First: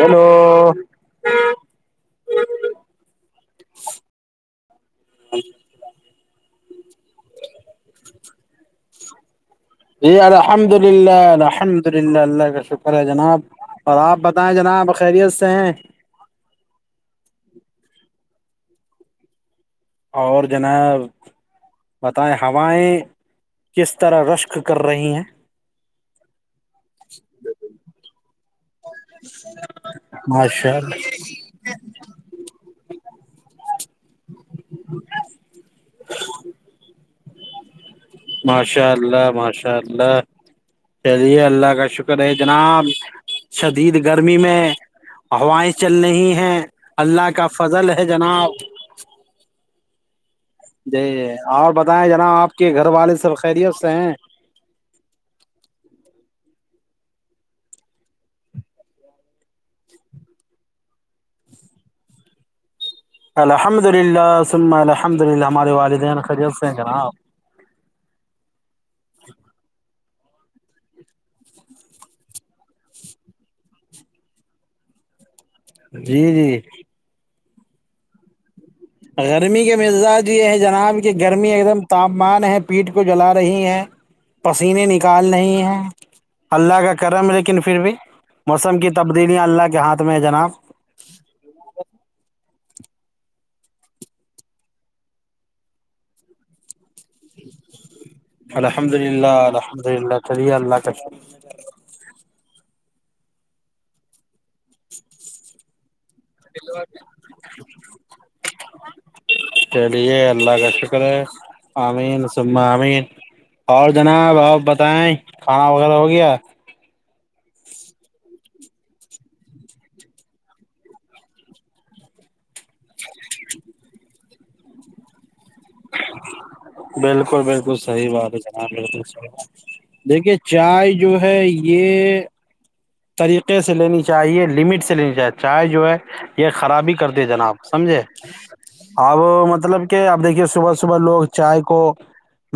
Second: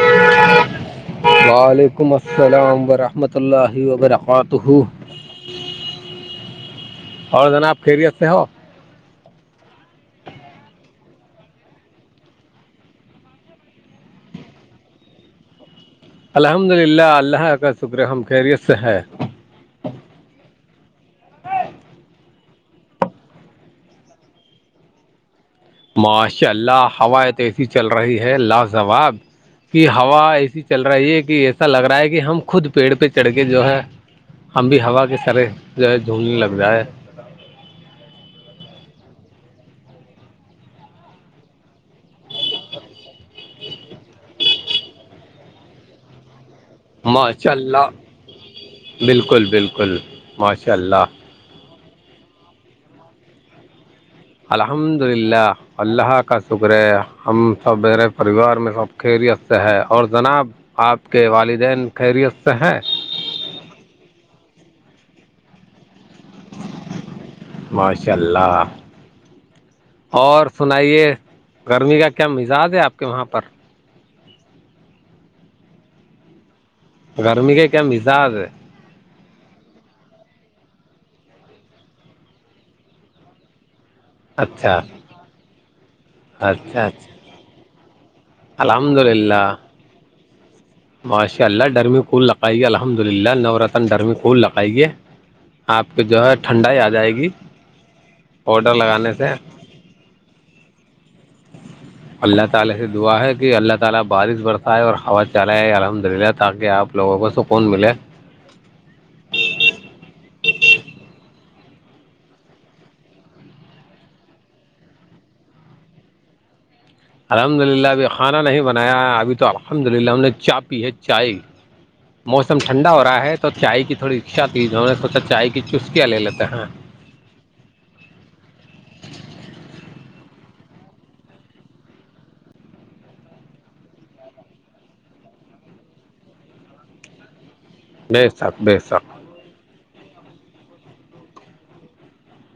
Hello وعلیکم السلام ورحمۃ اللہ وبرکاتہ اچ اور جناب خیریت سے ہو جی الحمد للہ الحمد للہ اللہ کا شکر ہے جناب اور آپ بتائیں جناب خیریت سے ہیں الحمد للہ اللہ کا شکر ہم خیریت سے ہے اور جنا بتائیں ہوائیں کس طرح رشک کر رہی ہیں ماشاء اللہ ہوائے ت ایسی چل رہی ہے لاز جواب کی ہوا ایسی ماشاء چل اللہ رہی ہے کہ ایسے ایسا لگ رہا ہے کہ ہم خود پیڑ پہ چڑھ کے جو ہے ہم بھی ہوا کے سرے جو ہے جھونڈنے لگتا ہے ماشاء اللہ ماشاء اللہ چلیے اللہ کا شکر ہے جناب شدید گرمی میں ہوائیں چل رہی ہے اللہ کا ماشاء اللہ فضل ہے جناب بالکل بالکل ماشاء اللہ جی اور بتائیں جناب آپ کے گھر والے سب خیریت سے ہیں الحمد للہ اللہ کا شکر ہے ہم سب میرے پریوار میں سب خیریت سے ہے اور جناب آپ کے والدین خیریت سے ہیں الحمد للہ سن الحمد للہ ہمارے والدین خریت سے ہیں کیا ن آپ ماشاء اللہ اور سنائیے گرمی کا کیا مزاج ہے آپ کے وہاں پر جی جی گرمی کا کیام مزا ہے گرمی کے مزاج یہ ہے جناب کہ گرمی ایک دم تاپمان ہے پیٹ کو جلا رہی ہے اچھا پسینے نکال نہیں ہیں اللہ اچھا اچھا کا کرم لیکن پھر بھی موسم کی الحمد تبدیلیاں للہ اللہ کے ہاتھ میں ہے جناب ماشاء اللہ ڈرمی کھول لگائیے الحمد للہ نور رتن ڈرمی کوول لگائیے آپ کے جو ہے ٹھنڈا ہی آ جائے گی پاؤڈر الحمد لگانے سے للہ الحمد للہ چلیے اللہ کاف [unintelligible] ہ تاک آپ لوگوں کوس کو کون ملے چلیے اللہ کا شکر ہے امین سم امین اور جناب آپ بتائیں کھانا وغیرہ ہو گیا الحمد للہ ابھی کھانا نہیں بنایا ہے ابھی تو الحمد للہ ہم نے چا پی ہے چائے موسم ٹھنڈا ہو رہا ہے تو چائے کی تھوڑی اچھا تیز ہے انیں سوچا چائے کی چسکیاں لے لیتے ہیں بالکل بالکل صحیح بات ہے جناب بالکلحیحات دیکھیے چائے جو ہے یہ طریقے سے لینی چاہیے لمٹ سے لینی چاہیے چائے جو ہے یہ خرابی کر د جناب سمجھے بے شک بے شک اب مطلب کہ آب دیکھیے صبح صبح لوگ چائے کو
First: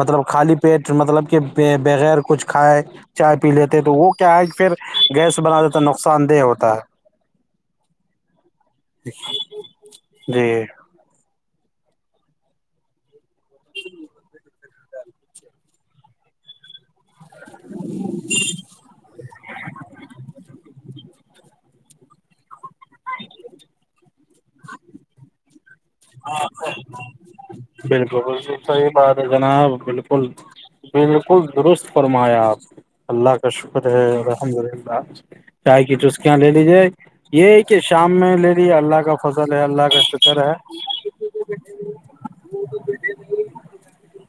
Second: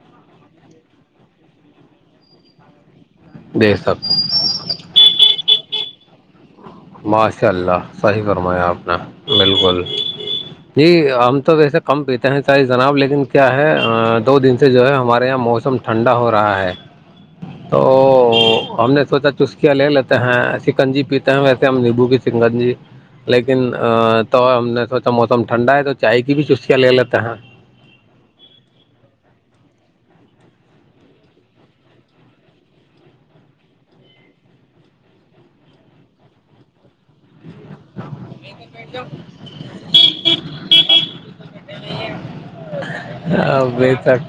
مطلب خالی پیٹ مطلب کہ بغیر کچھ کھائے چائے پی بے لیتے ہیں تو شک وہ کیا ہے کہ پھر گیس بنا دیتا نقصان دہ ہوتا ہے ماشاء اللہ صحیح فرمایا آپ نے بالکل جی ہم تو ویسے کم پیتے ہیں ساری جناب لیکن کیا ہے دو دن سے جو ہے ہمارے یہاں موسم ٹھنڈا ہو رہا ہے تو ہم نے سوچا چسکیاں لے لیتے ہیں سکنجی پیتے ہیں ویسے ہم نبو کی سنگن جی لیکن تو ہم نے سوچا موسم ٹھنڈا ہے تو چائے کی بھی چوسیاں لے لیتا ہ بالکل بکل صحیح بات ہے جناب بالکل بالکل درست فرمایا آپ اللہ کا شکر ہے الحمد للہ چائے کی ٹوسکیاں لے لیجیے یہ کہ شام میں لے لییے اللہ کا فضل ہے اللہ کا شکر ہے ا بتر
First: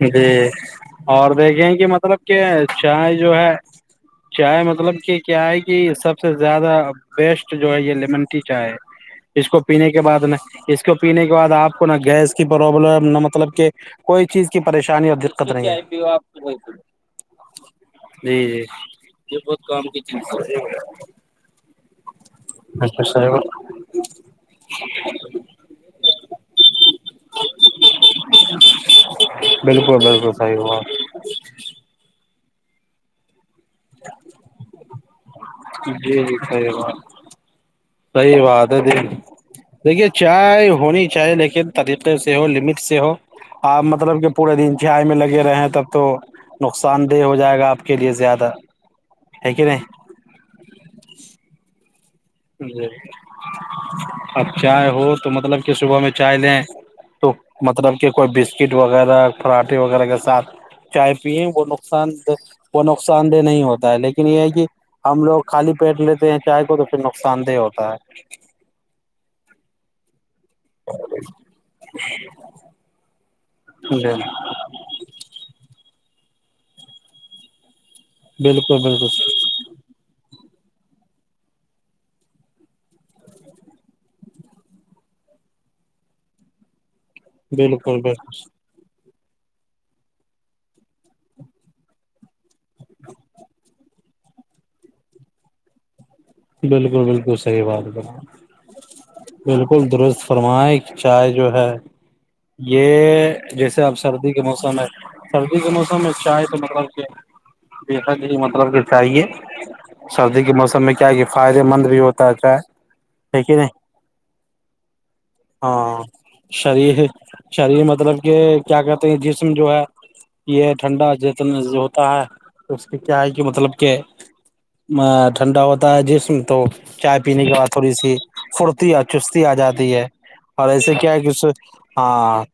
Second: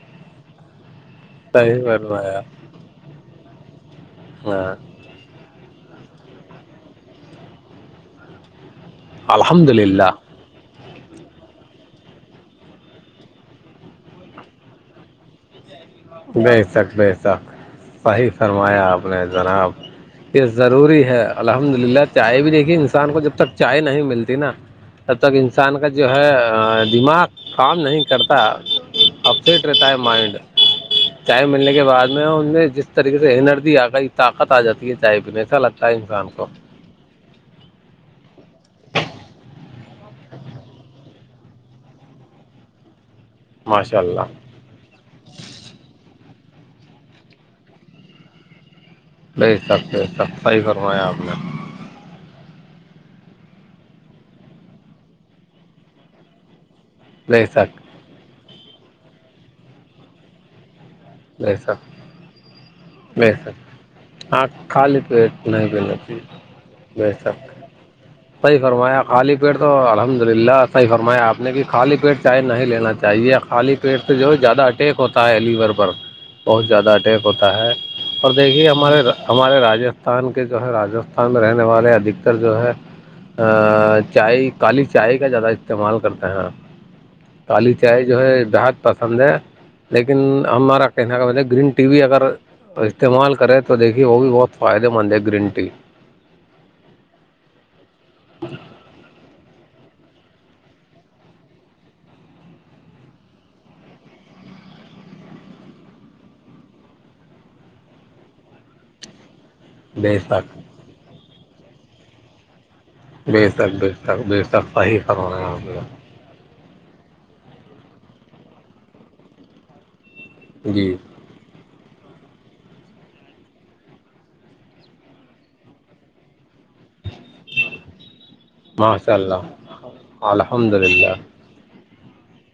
جی اور دیکھے صحیح کہ مطلب فرمایا کہ چائے جو ہے چائے ہاں مطلب کہ کیا ہے کہ سب سے زیادہ بیسٹ جو ہے یہ لیمن ٹی چائے ہے اس کو الحمد پینے کے للہ بعد ن اس کو پینے کے بعد آپ کو نہ گیس کی پروابلم نہ مطلب کہ کوئی چیز کی پریشانی اور خوب چائے پی او آپ بے شک بے شک صحیح فرمایا آپ نے جناب یہ ضروری ہے الحمد للہ چائے بھی دیکھی انسان کو جب تک چائے نہیں ملتی نا تب تک انسان کا جو ہے دماغ کام نہیں کرتا اپسیٹ رہتا ہے بالکل بالکل مائنڈ صحیح بات چائے ملنے کے بعد میں ان میں جس طریقے سے انرجی طاقت آ جاتی ہے چائے پینے سے اصا لگتا ہے جی انسان کو [unintelligible] صحی بات ہے دیکھیے چائے ہونی چاہیے لیکن طریقے سے ہو لمٹ سے ہو آپ ماشاء مطلب اللہ کہ پورے دن گائے میں لگے رہے ہیں تب تو نقصان دہ ہو جائے گا آپ کے لیے زیادہ ہے نہیں کہ سب سے س صحی فرمایا آپ نے جی اب چائے ہو تو مطلب کہ صبح میں چائے لیں تو بے شک مطلب کہ کوئی بسکٹ وغیرہ پراٹھے وغیرہ کے ساتھ چائے پیے بے وہ شک نقصان وہ بے نقصان دہ نہیں شک ہوتا ہے لیکن یہ ہاں ہے کہ خالی ہم لوگ پیٹ نہیں خالی پینا پیٹ چاہیے لیتے ہیں چائے کو تو پھر نقصان دہ ہوتا ہے صی فرمایا خالی پیٹ تو الحمد للہ صحیح فرمایا آپ نے کہ خالی پیٹ چائے نہیں لینا چاہیے خالی پیٹ ہے جی سے جو زیادہ اٹیک ہوتا ہے لیور پر بہت زیادہ اٹیک ہوتا ہے اور دیکھیے بالکل ہمارے بالکل ہمارے راجیہ ہستان کے جو ہے راجستھان میں رہنے والے ادھکتر جو ہے چائے کالی چائے کا زیادہ استعمال کرتے ہیں آپ کالی بالکل چائے جو ہے بالکل بےحد پسند ہے لیکن ہمارا کہنے کا بط گرین ٹی بھی اگر استعمال کرے تو دیکھ۔ یے وہ بھی بہت فائدے مند ہے گرین ٹی بالکل بالکل صحی بات ہے بالکل بالکل درست فرمائے چائے جو ہے یہ جیسے اب سردی کے موسم ہے سردی کے موسم میں چائے تو مطلب کہ بے ہی مطلب کہ چاہیے بے سردی شک کے موسم میں کیا ہے کہ فائدے مند بھی ہوتا ہےتا بے تک بے تک بے تک صحیح کروے ہاں شریر شریر مطلب کہ کیا کہتے ہیں جسم جو ہے یہ جی ٹھنڈا جتن جو ہوتا ہے اس کے کیا ہے کہ مطلب کہ ٹھنڈا ہوتا ہے جسم تو چائے پینے کے بعد تھوڑی سی پھرتی اور ماشاء چستی آ اللہ جاتی ہے اور الحمد ایسے کیا للہ ہے کہ ہاں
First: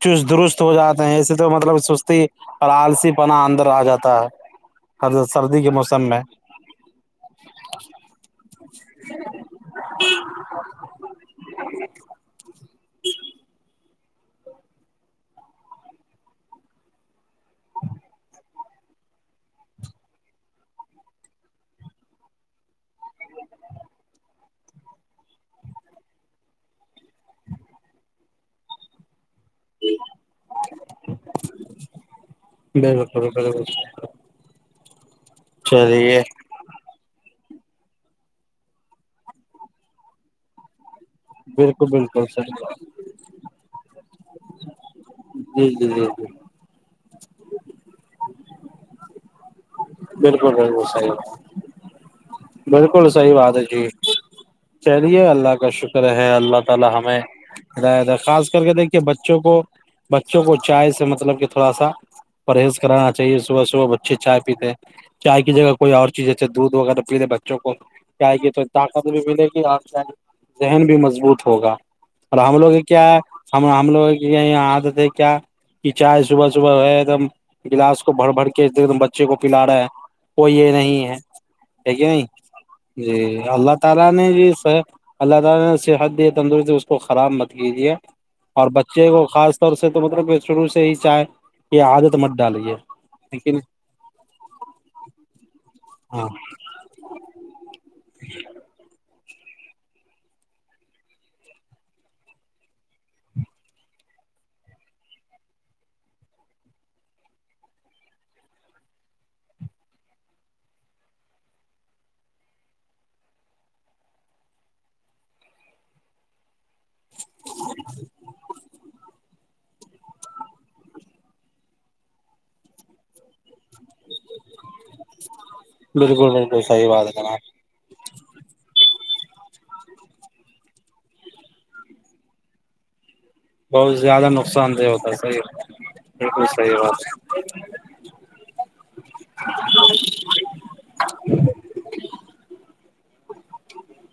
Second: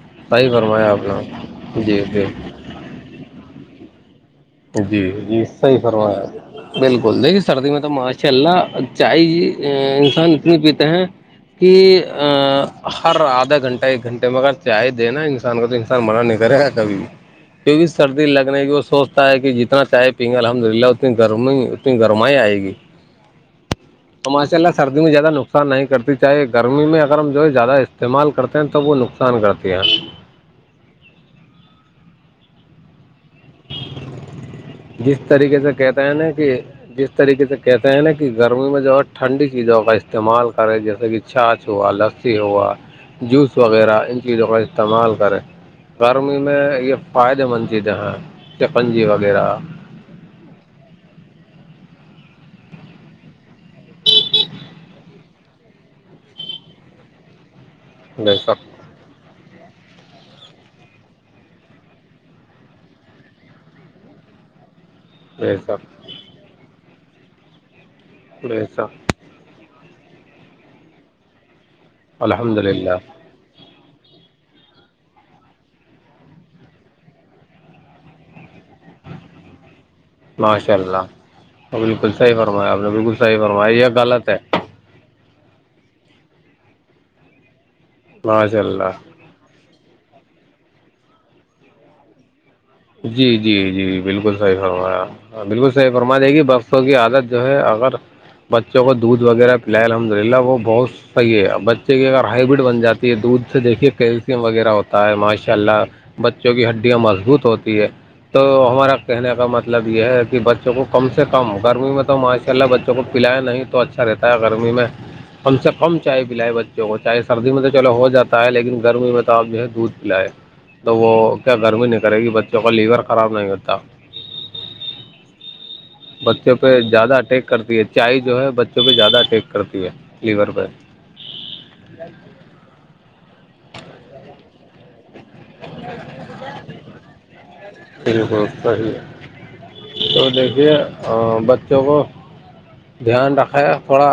چست صحیح درست ہو فرمایا آپ جاتے ہیں ایسے تو مطلب نے جی سستی جی اور آلسی پنا اندر آ جاتا ہے جی ہر جی سردی کے صحیح موسم میں فرمایا بالکل دیکھیے سردی میں تو ماشاء اللہ چائے انسان اتنی پیت‌ ہیں کہ ہر آدھا گھنٹہ ھٹ ایک گھنٹے میں اگر چائے دینا انسان کو تو انسان منع نہیں کرے گا کبھی کی بھی سردی لگنے کی وہ سوچ تا ہے کہ جتنا چائے پییں گے الحمد للہ اتنی گرمی اتنی گرمائی آئے گی [inaudible] تو ماشا اللہ سردی میں زیادہ نقص نہیں کرتی چاہے گرمی میں اگر ہم جو ہے زیادہ استعمال کرتے ہیں تو وہ نقصان [unintelligible] [unintelligible] جس طریقے سے کہتے ہیں چلیے نا کہ جس طریقے سے کہتے ہیں نا کہ گرمی میں جو ہے ٹھنڈی چیزوں کا استعمال کریں جیسے کہ چاچھ بالکل ہوا بالکل لسی صحیح ہوا بات جوس وغیرہ ان چیزوں کا استعمال کریں جی جی جی جی گرمی میں یہ فائدے مند چیزیں ہیں چکنجی وغیرہ بالکل بالکل صحیح بالکل صحی بات ہے جی چلیے اللہ کا شکر ہے اللہ تعالی ہمیں ر بے خاص شک کر کے دیکھی کہ بچوں کو بچوں کو چائے سے مطلب کہ تھوڑا سا پرہیز کرانا چاہیے صبح صبح بچے چائے پیتے چائے کی بے جگہ کوئی شک اور چیز ہےسے دودھ وغیرہ پی لے بچوں کو چائے کی تو بے طاقت شک ملے گی آ ذہن بھی مضبوط ہوگا اور الحمد ہم لوگ للہ کیا ہے ہم ہم لوگ کی آادت ہے کیا کی چائے صبح صبح ہے ایک دم گلاس کو بھر بھر کے ایک دم بچے کو پلا رہا ہے کوئی یہ ماشاء اللہ نہیں بالکل ہے صحیح فرمایا آپ نے بالکل صحیح اللہ فرمایا یہ تعالی غلط نے ہے بھی اللہ تعالی نے صحت دی تندرستی اس کو خراب مت کیجے ماشاء اور اللہ بچے کو خاص سے تو مطلب شروع سے ہی چاہ کہ عادت مت ڈالی ہے جی جی جی بالکل صحیح فرمایا بالکل صحیح فرما ہاں دے گی بس بوں کی عادت جو ہے اگر بچوں کو دودھ وغیرہ پلائے الحمد للہ وہ بہت پی ہے بچے کی اگر ہائبرڈ بن جاتی ہے دودھ سے دیکھیے کیلشم وغیرہ ہوتا ہے ماشاء اللہ بچوں کی ہڈیاں مضبوط ہوتی ہے تو ہمارا کہنے کا مطلب یہ ہے کہ بچوں کو کم سے کم گرمی میں تو ماشاء اللہ بچوں کو پلیا نہیں تو اچھا رہتا ہے گرمی میں ہم سب ہم چائے پلائے بچ چاہے سردی میں تو چلو ہو جاتا ہے لیکن گرمی میں تو آپ جو ہے دودھ پلائے تو وہ کیا گرمی نہیں کرے گی بچوں کا لیور خراب نہیں ہوتا بالکل بچوں بالکل پہ صحیح بات ہے زیادہ جناب اٹیک کرتی ہے چائے جو ہے بچوں پہ زیادہ اٹیک کرتی ہے لیور پہ بہت زیادہ نقصان دہ ہوتا ہے صحی ایک بھی سی بات بالکل صحیح ہے تو دیکھیے اور بچوں کو دھیان رکھے تھوڑا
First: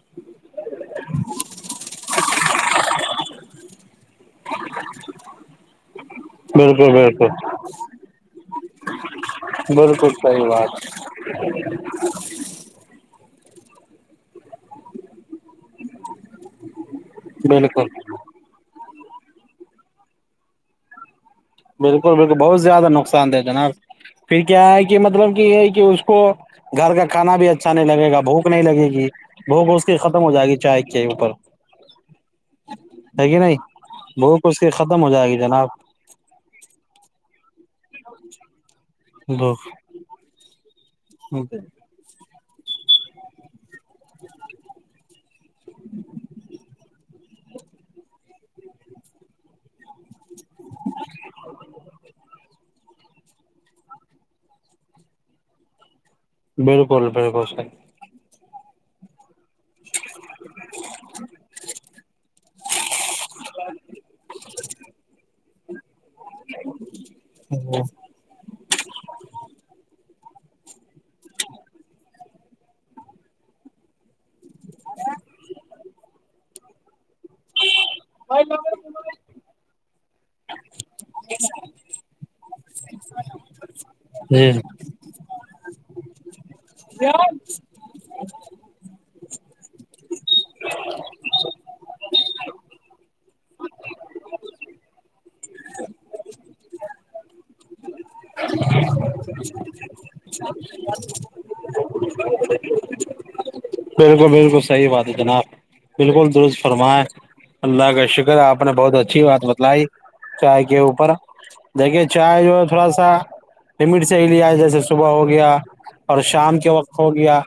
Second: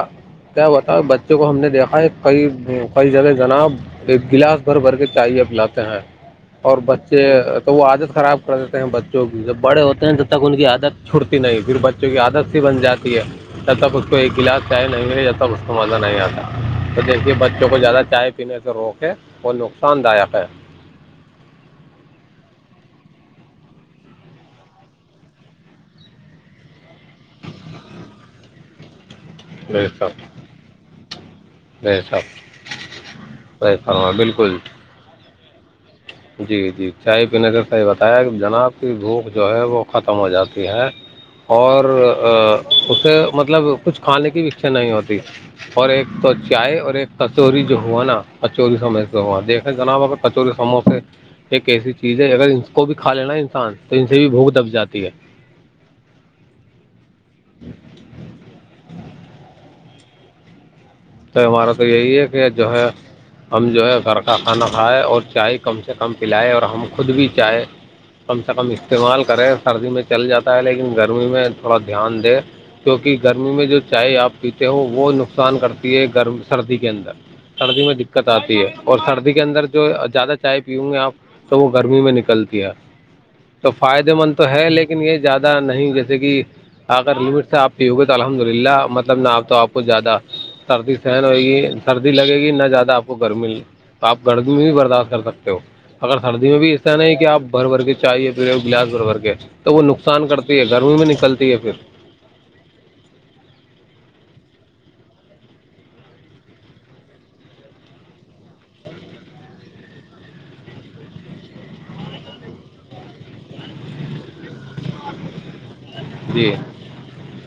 کیا بتا بچوں کو ہم نے دیکھا ہے کئی کئی جگہ جناب ایک گلاس بھر بھر کے چاہییاب لاتے ہیں اور بالکل بچے بالکل تو وہ عادت خراب پڑتے ہیں بچوں کی جب بڑے ہوتے بالکل ہیں تب تک صحیح ان کی بات عادت چھوٹتی نہیں پھر بچوں کی عادت بن جاتی ہے تب تک اس کو ایک گلاس چائے نہیں مللی جاتا اس کو مزہ نہیں آتا تو جیسے بچوں کو بالکل زیادہ چائے پینے سے روکیں اور نقصان دایک ہے بالکل بالکل بہت زیادہ نقصان دے جناب پھر کیا ہے کہ مطلب کہ ہے کہ اس کو گھر کا کھانا بھی اچھا نہیں لگے گا بھوک نہیں لگے گی بھوگوس کی ختم ہو جائے گی چائے کے ہی اوپر جی سب ہے کہ نہیں رائی فارما بھوک بالکل اس کی ختم ہو جائے گی جناب جی جی چائے پینے کا ص یہ بتایا جناب کی بھوک جو ہے وہ ختم ہو جاتی ہے اور اسے مطلب کچھ کھانے کی بھی اچھا نہیں ہوتی اور ایک تو چائے اور ایک کچوری جو ہوا نا کچوری سمو سے ہوا دیکھے جناب اگر کچوری سموسے [inaudible] ایک ایسی چیز ہے اگر ان کو بھی کھا لینا انسان تو ان سے بھی بھوک دب جاتی ہے بالکل بالکل س [inaudible] [unintelligible] تو ہمارا تو یہی ہے کہ جو ہے ہم جو ہے گھر کا کھانا کھائے اور چائے کم سے کم پلائے اور ہم خود بھی چائے کم سے کم استعمال کریں سردی میں چل جاتا ہے لیکن گرمی میں تھوڑا دھیان دے کیونکہ گرمی میں جو چائے آپ پیتے ہو وہ نقصان کرتی ہے گر سردی کے اندر سردی میں دقت آتی ہے اور سردی کے اندر جو زیادہ چائے پیوں گے آپ تو وہ گرمی میں نکلتی ہے تو فائدے مند تو جی ہے لیکن یہ زیادہ نہیں جیسے کہ اگر لمٹ سے آپ کی ہوگی تو الحمد للہ مطلب مطلب نہ آپ تو آپ کو زیادہ سرتی سہن ہوئے گی [unintelligible] سردی لگے گی نہ زیادہ آپ کو گرمی تو آپ گردمی میں بھی برداشت کر سکتے ہو اگر سردی میں بھی ایسر نہیں ہے کہ آپ بھر بھر کے چاہی یا پھر گلاس بھر بھر کے تو وہ نقصان کرتی ہے گرمی میں نکلتی ہے پھر ب [unintelligible] بالکل بالکل صحیح بات ہے جناب بالکل درست فرمائے اللہ کا شکر آپ نے بہت اچھی بات بتلائی چائے کے اوپر دیکھیے چائے جو ہے تھوڑا سا لمٹ سے ہی لیا جس صبح ہو گیا اور جی شام کے وقت ہو گیا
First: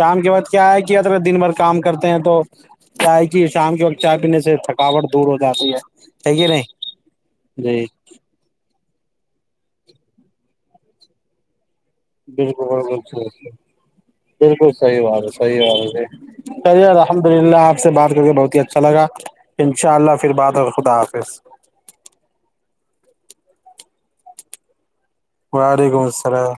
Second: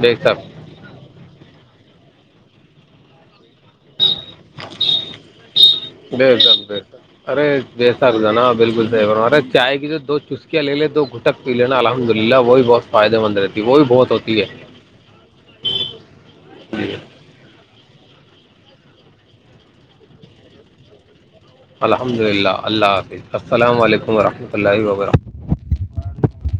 بے کے شک وقت کیا ہے کہ ار دن بھر کام کرتے ہیں تو کیا ہے جی شام کے وقت چائے پینے سے تھکاوٹ دور ہو جاتی ہے چ ہے نہیں جی س نا بالکل صح بارے چائے کی جو دو چسکیا لے لے دو گ تک پی لینا الحمد للہ وہ بھی بالکل بہت فائدے بالکل مند صحیح رہتی ہے وہ بھی بہت ہوتی ہے بالکل صحیح بات ہے صح بات ہے چلیے الحمد للہ آپ سے بات کر کے بہت ہی اچھا لگا ان شاء اللہ پھر بات اور خدا حاظ الحمد للہ اللہ حافظ السلام علیکم و رحمۃ اللہ و برکاتہ وعلیکم السلام